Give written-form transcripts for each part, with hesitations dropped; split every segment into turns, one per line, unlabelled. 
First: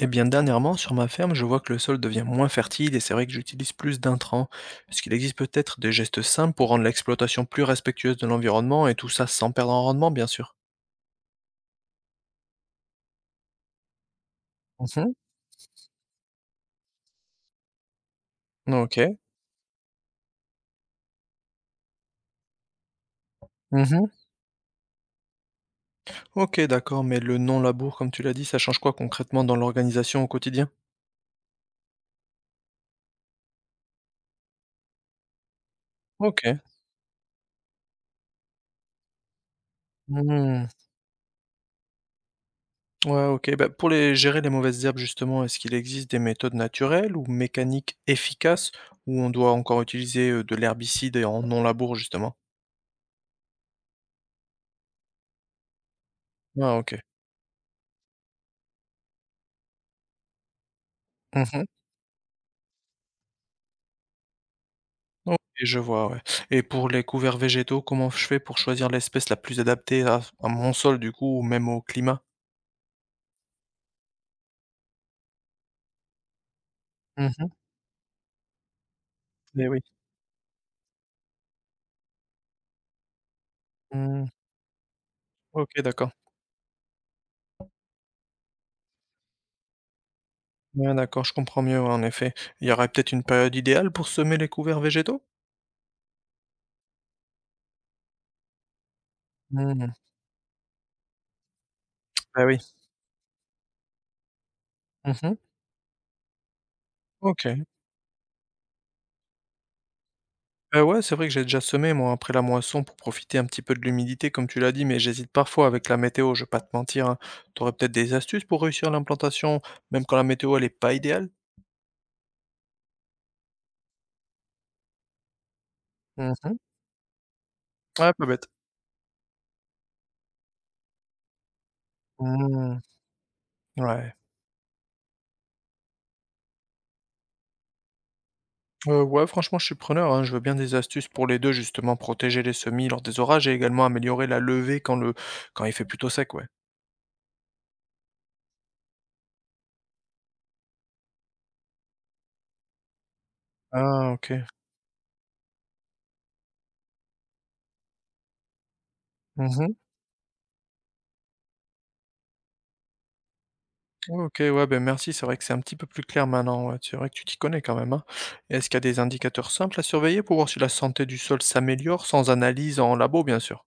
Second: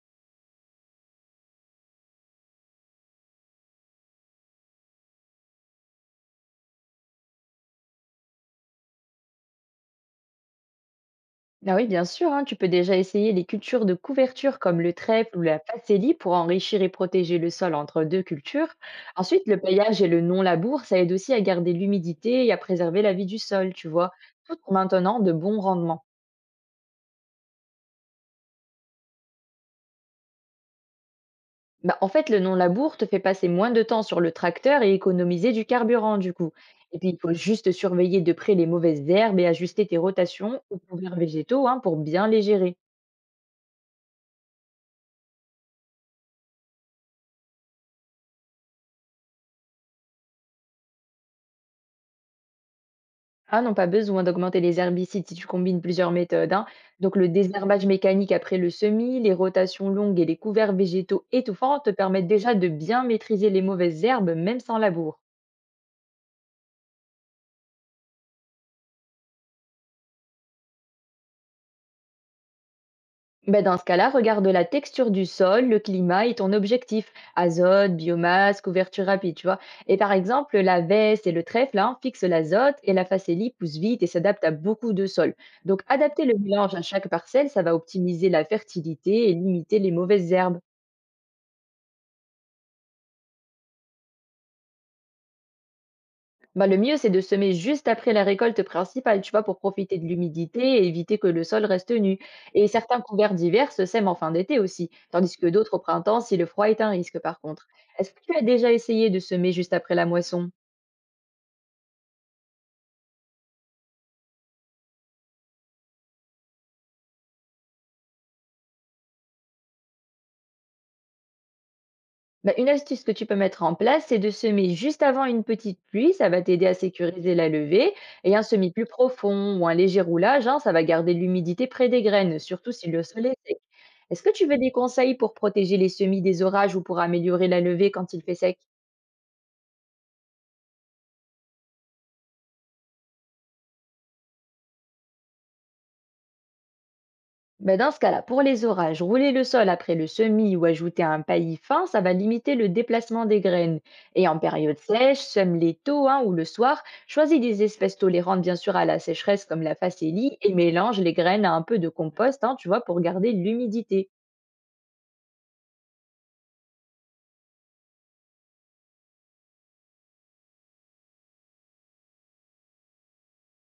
Eh bien, dernièrement, sur ma ferme, je vois que le sol devient moins fertile et c'est vrai que j'utilise plus d'intrants. Est-ce qu'il existe peut-être des gestes simples pour rendre l'exploitation plus respectueuse de l'environnement et tout ça sans perdre en rendement, bien sûr?
Ah oui, bien sûr, hein, tu peux déjà essayer les cultures de couverture comme le
Mhm.
trèfle ou la facélie pour enrichir et protéger le sol entre deux cultures.
Ok.
Ensuite, le paillage et le non-labour, ça aide aussi à garder l'humidité et à préserver la vie du sol, tu
Mhm.
vois, tout en maintenant de bons rendements.
Ok, d'accord, mais le non-labour, comme tu l'as dit, ça change quoi concrètement dans l'organisation au quotidien?
Bah, en fait, le non-labour te fait passer moins de temps sur le tracteur et économiser du carburant, du
Ok.
coup. Et puis, il faut juste surveiller de près les mauvaises herbes et ajuster tes rotations
Hmm.
ou couverts végétaux, hein, pour bien les gérer.
Ouais, ok. Bah, pour les gérer, les mauvaises herbes, justement, est-ce qu'il existe des méthodes naturelles ou mécaniques efficaces où on doit encore utiliser de l'herbicide et en non-labour, justement?
Ah non, pas besoin d'augmenter les herbicides si tu combines plusieurs méthodes, hein.
Ah, ok.
Donc le désherbage mécanique après le semis, les rotations longues et les couverts végétaux étouffants te permettent déjà de bien maîtriser les mauvaises herbes même sans labour.
OK, je vois, ouais, et pour les couverts végétaux, comment je fais pour choisir l'espèce la plus adaptée à mon sol du coup ou même au climat?
Ben, dans ce cas-là, regarde la texture du sol, le climat et ton objectif.
Mmh mh,
Azote, biomasse, couverture rapide, tu vois.
oui.
Et par exemple, la veste et le trèfle, hein, fixent l'azote, et la facélie pousse vite et
Mmh.
s'adapte à beaucoup de sols.
OK,
Donc
d'accord.
adapter le mélange à chaque parcelle, ça va optimiser la fertilité et limiter les mauvaises herbes.
Ouais, d'accord, je comprends mieux, ouais, en effet. Il y aurait peut-être une période idéale pour semer les couverts végétaux?
Bah, le mieux, c'est de semer juste après la récolte principale, tu vois, pour
Mmh.
profiter de l'humidité et éviter que le sol reste nu.
Bah, oui.
Et certains couverts d'hiver se sèment en fin d'été aussi, tandis
Mmh.
que d'autres au printemps si le froid est un risque par
OK.
contre. Est-ce que tu as déjà essayé de semer juste après la moisson?
Bah, ouais, c'est vrai que j'ai déjà semé moi après la moisson pour profiter un petit peu de l'humidité comme tu l'as dit, mais j'hésite parfois avec la météo, je vais pas te mentir, hein. Tu peut-être des astuces pour réussir l'implantation même quand la météo elle est pas idéale?
Bah, une astuce que tu peux mettre en place, c'est de semer juste avant une petite pluie, ça va
Mmh.
t'aider à sécuriser la levée,
Ouais, pas
et un
bête.
semis plus profond ou un léger roulage, hein, ça va garder l'humidité près des graines, surtout
Mmh.
si le sol est sec.
Ouais.
Est-ce que tu veux des conseils pour protéger les semis des orages ou pour améliorer la levée quand il fait sec?
Ouais, franchement, je suis preneur, hein. Je veux bien des astuces pour les 2, justement, protéger les semis lors des orages et également améliorer la levée quand le quand il fait plutôt sec, ouais.
Ben, dans ce cas-là, pour les orages, rouler le sol après le semis ou ajouter un paillis fin, ça va limiter le déplacement des graines.
Ah,
Et en
OK.
période sèche, sème-les tôt, hein, ou le soir, choisis des espèces tolérantes bien sûr à la sécheresse comme la
Mmh.
facélie et mélange les graines à un peu de compost, hein, tu vois, pour garder l'humidité.
Ouais, OK, ouais, ben, merci, c'est vrai que c'est un petit peu plus clair maintenant, ouais. C'est vrai que tu t'y connais quand même, hein. Et est-ce qu'il y a des indicateurs simples à surveiller pour voir si la santé du sol s'améliore sans analyse en labo, bien sûr?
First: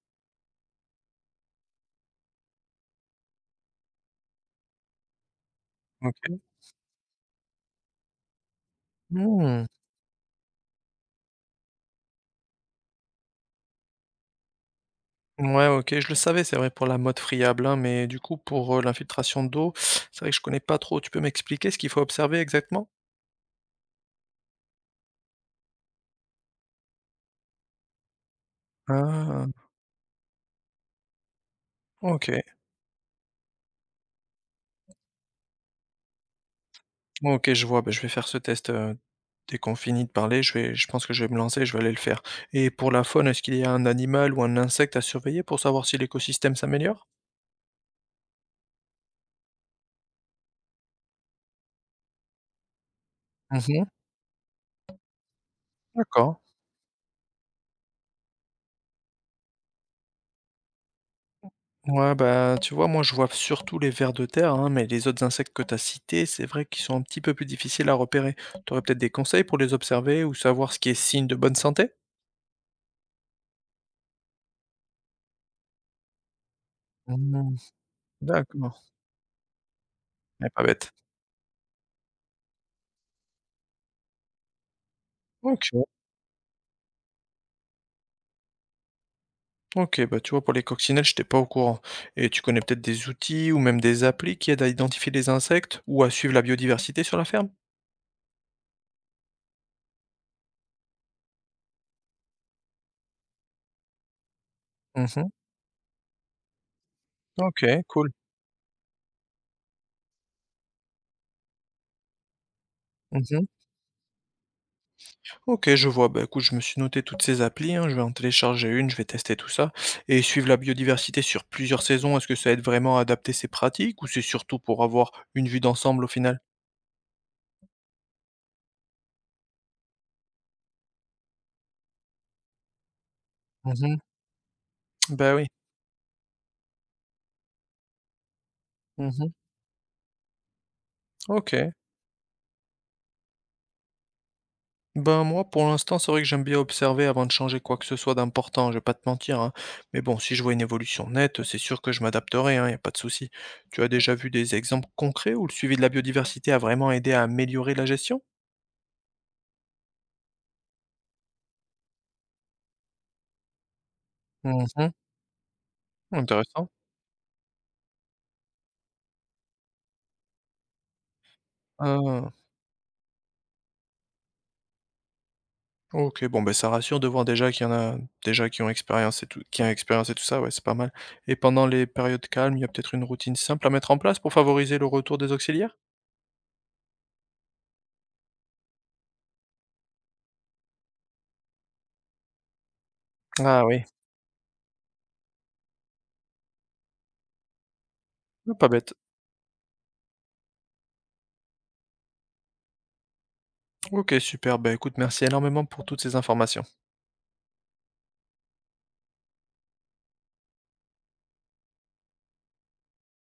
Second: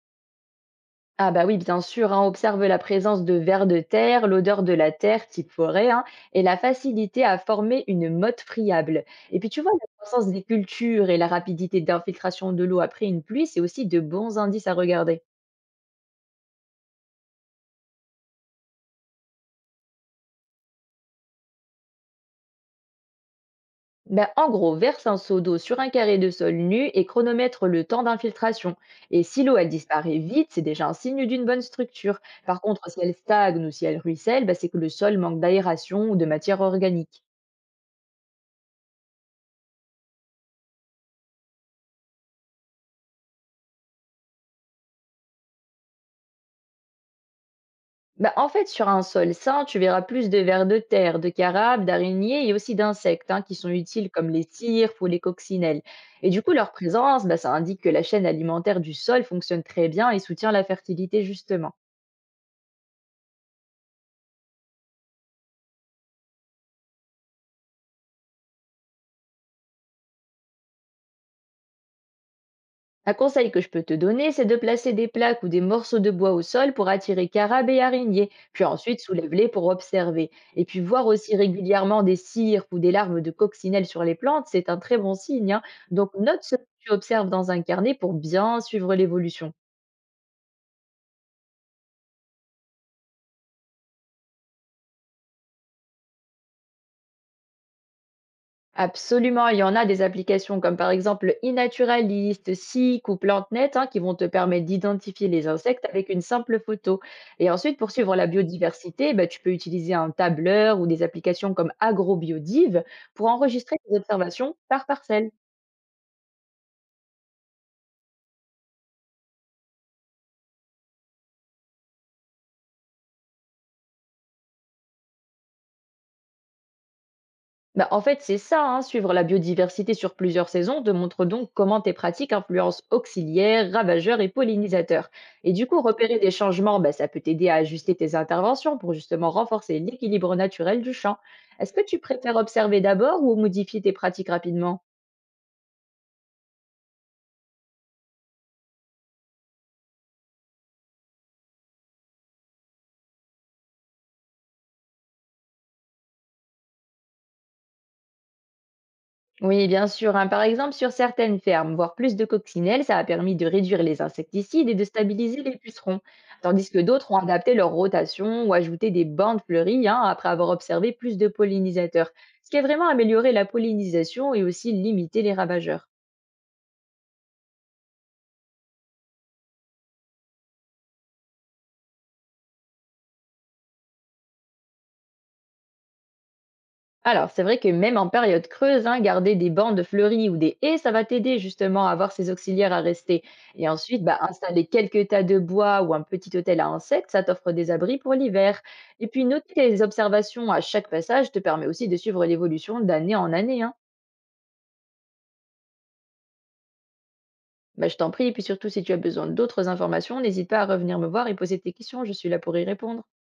Ah bah oui, bien sûr, hein, observe la présence de vers de terre, l'odeur de la terre type forêt, hein, et
OK.
la facilité à former une motte friable. Et puis tu
Mmh.
vois, la croissance des cultures et la rapidité d'infiltration de l'eau après une pluie, c'est aussi de bons indices à regarder.
Ouais, OK, je le savais, c'est vrai pour la mode friable, hein, mais du coup pour, l'infiltration d'eau, c'est vrai que je connais pas trop. Tu peux m'expliquer ce qu'il faut observer exactement?
Bah, en gros, verse un seau d'eau sur un carré de sol nu et chronomètre le temps d'infiltration. Et si
Ah.
l'eau elle disparaît vite, c'est déjà un signe d'une bonne structure.
OK.
Par contre, si elle stagne ou si elle ruisselle, bah, c'est que le sol manque d'aération ou de matière organique.
OK, je vois, bah, je vais faire ce test, dès qu'on finit de parler, je pense que je vais me lancer, je vais aller le faire. Et pour la faune, est-ce qu'il y a un animal ou un insecte à surveiller pour savoir si l'écosystème s'améliore?
Bah, en fait, sur un sol sain, tu verras plus de vers de terre, de carabes, d'araignées et aussi d'insectes, hein, qui sont
Mmh.
utiles comme les cirpes ou les coccinelles. Et
D'accord.
du coup, leur présence, bah, ça indique que la chaîne alimentaire du sol fonctionne très bien et soutient la fertilité justement.
Ouais, bah, tu vois, moi, je vois surtout les vers de terre, hein, mais les autres insectes que tu as cités, c'est vrai qu'ils sont un petit peu plus difficiles à repérer. Tu aurais peut-être des conseils pour les observer ou savoir ce qui est signe de bonne santé?
Un conseil que je peux te donner, c'est de placer des plaques ou des morceaux de bois au sol pour attirer carabes
Mmh,
et araignées, puis
d'accord.
ensuite soulève-les pour observer.
Eh, pas
Et puis
bête.
voir aussi régulièrement des cirques ou des larves de coccinelles sur les plantes, c'est un très bon signe, hein.
OK.
Donc note ce que tu observes dans un carnet pour bien suivre l'évolution.
OK, bah, tu vois, pour les coccinelles, j'étais pas au courant. Et tu connais peut-être des outils ou même des applis qui aident à identifier les insectes ou à suivre la biodiversité sur la ferme?
Absolument, il y en a des applications comme par exemple iNaturalist, Seek ou PlantNet, hein, qui vont te permettre d'identifier
Mmh.
les insectes avec une simple photo. Et ensuite,
OK,
pour
cool.
suivre la biodiversité, bah, tu peux utiliser un tableur ou des applications comme AgroBiodive pour
Mmh.
enregistrer tes observations par parcelle.
OK, je vois. Bah, écoute, je me suis noté toutes ces applis, hein, je vais en télécharger une, je vais tester tout ça. Et suivre la biodiversité sur plusieurs saisons, est-ce que ça aide vraiment à adapter ses pratiques ou c'est surtout pour avoir une vue d'ensemble au final?
Bah, en fait, c'est ça, hein, suivre la biodiversité sur plusieurs saisons te montre donc comment tes pratiques influencent auxiliaires,
Mmh.
ravageurs et pollinisateurs.
Bah, oui.
Et du coup, repérer des changements, bah, ça peut t'aider à ajuster tes interventions pour justement
Mmh.
renforcer l'équilibre naturel du champ.
OK.
Est-ce que tu préfères observer d'abord ou modifier tes pratiques rapidement?
Ben moi, pour l'instant, c'est vrai que j'aime bien observer avant de changer quoi que ce soit d'important, je vais pas te mentir, hein. Mais bon, si je vois une évolution nette, c'est sûr que je m'adapterai, hein, y a pas de souci. Tu as déjà vu des exemples concrets où le suivi de la biodiversité a vraiment aidé à améliorer la gestion?
Oui, bien sûr, hein. Par exemple, sur certaines fermes, voir plus de coccinelles, ça a permis de réduire les insecticides et de
Mhm,
stabiliser les pucerons, tandis
intéressant.
que d'autres ont adapté leur rotation ou ajouté des bandes fleuries, hein, après avoir observé plus de pollinisateurs,
Ah,
ce qui a vraiment amélioré la pollinisation et aussi limité les ravageurs.
ok, bon, ben ça rassure de voir déjà qu'il y en a déjà qui ont expérience et tout, qui ont expérience et tout ça, ouais, c'est pas mal. Et pendant les périodes calmes, il y a peut-être une routine simple à mettre en place pour favoriser le retour des auxiliaires?
Alors, c'est vrai que même en période creuse, hein, garder des bandes fleuries ou des haies, ça va t'aider justement à avoir ces auxiliaires à rester.
Ah
Et
oui,
ensuite, bah, installer quelques tas de bois ou un petit hôtel à insectes, ça t'offre des abris pour l'hiver.
pas bête.
Et puis, noter tes observations à chaque passage te permet aussi de suivre l'évolution d'année en année, hein.
OK, super. Bah, écoute, merci énormément pour toutes ces informations.
Bah, je t'en prie, et puis surtout, si tu as besoin d'autres informations, n'hésite pas à revenir me voir et poser tes questions, je suis là pour y répondre.